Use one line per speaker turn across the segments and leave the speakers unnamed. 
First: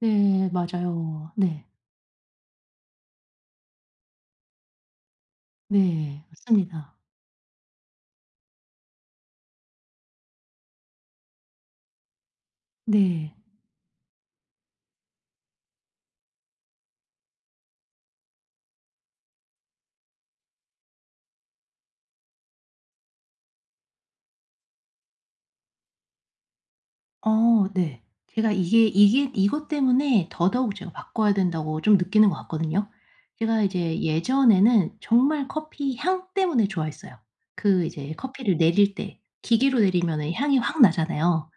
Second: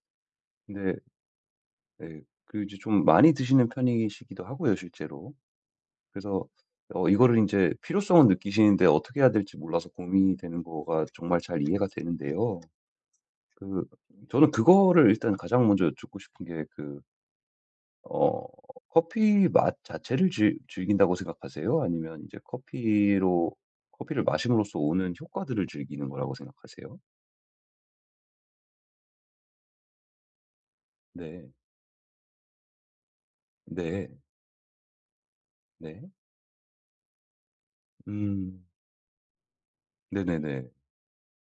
네
네.
맞아요. 네.
네 그리고 이제 좀 많이 드시는 편이시기도 하고요 실제로.
네
그래서
맞습니다.
어 이거를 인제 필요성을 느끼시는데 어떻게 해야 될지 몰라서 고민이 되는 거가 정말 잘 이해가 되는데요.
네.
그 저는 그거를 일단 가장 먼저 여쭙고 싶은 게 그 어 커피 맛 자체를 즐 즐긴다고 생각하세요? 아니면 인제 커피로 커피를 마심으로써 오는 효과들을 즐기는 거라고 생각하세요?
어 네. 제가 이게 이게 이것 때문에 더더욱 제가 바꿔야
네.
된다고 좀 느끼는 것 같거든요. 제가 이제
네.
예전에는 정말 커피
네.
향 때문에 좋아했어요. 그 이제 커피를
음.
내릴 때, 기계로 내리면은 향이
네네네.
확 나잖아요.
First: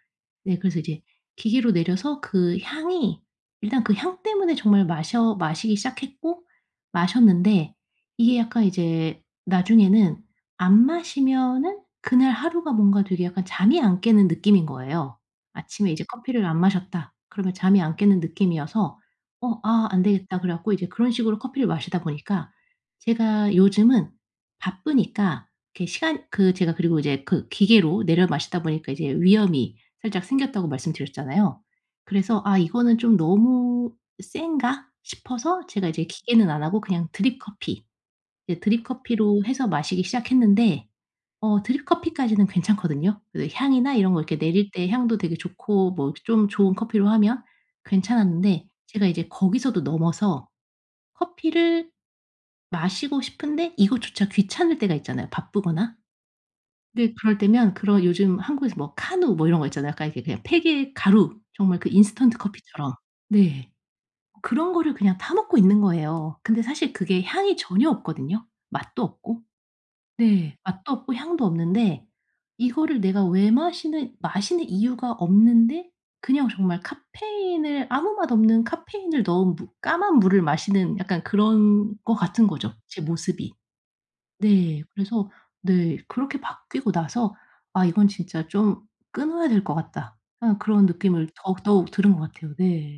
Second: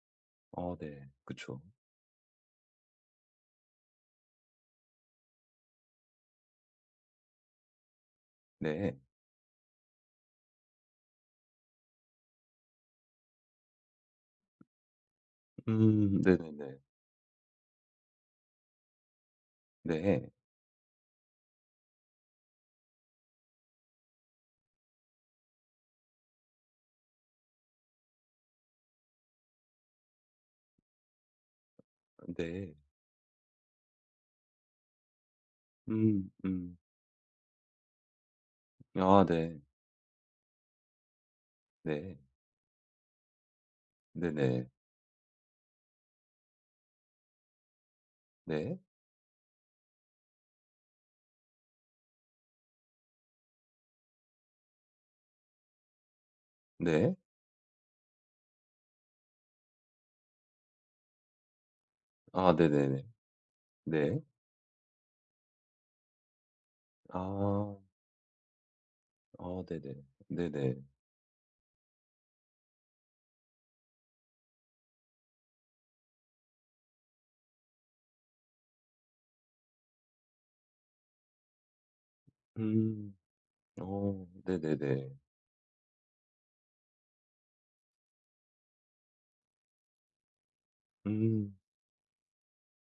네
아
그래서 이제
네. 그쵸.
기계로 내려서 그 향이 일단 그 향 때문에 정말 마셔 마시기 시작했고 마셨는데 이게 약간
네.
이제 나중에는 안 마시면은 그날 하루가 뭔가 되게 약간 잠이 안 깨는 느낌인 거예요. 아침에 이제
음
커피를 안
네네네.
마셨다. 그러면 잠이 안 깨는 느낌이어서 '어 아 안
네.
되겠다.' 그래 갖고 인제 그런 식으로 커피를 마시다 보니까 제가 요즘은 바쁘니까 그 시간 그 제가 그리고 이제 그 기계로 내려 마시다 보니까 이제 위염이 살짝 생겼다고 말씀드렸잖아요. 그래서 '아
네.
이거는 좀 너무 센가?' 싶어서 제가 이제
음
기계는 안
음.
하고 그냥 드립 커피, 이제 드립
아
커피로
네.
해서 마시기 시작했는데 어 드립
네.
커피까지는 괜찮거든요. 그 향이나 이런 거 이렇게 내릴
네네.
때 향도 되게 좋고 뭐 좀 좋은 커피로 하면 괜찮았는데
네.
제가 이제 거기서도 넘어서 커피를 마시고 싶은데 이것조차 귀찮을 때가 있잖아요. 바쁘거나 근데
네.
그럴 때면 그런 요즘 한국에서 뭐 카누 뭐 이런 거 있잖아요. 약간 이렇게 그냥 팩의 가루 정말 그 인스턴트
아
커피처럼.
네네네.
네
네.
그런 거를 그냥 타 먹고 있는 거예요. 근데 사실 그게 향이
아.
전혀 없거든요. 맛도 없고
아 네네
네
네네.
맛도 없고 향도 없는데 이거를 내가 왜 마시는 마시는 이유가 없는데 그냥 정말 카페인을 아무 맛없는 카페인을 넣은 무 까만 물을 마시는 약간 그런 것 같은 거죠 제
음
모습이.
어
네
네네네.
그래서 네 그렇게 바뀌고 나서 '아 이건 진짜 좀 끊어야 될 것 같다.' 약간 그런 느낌을
음.
더욱, 더욱 들은 것 같아요. 네.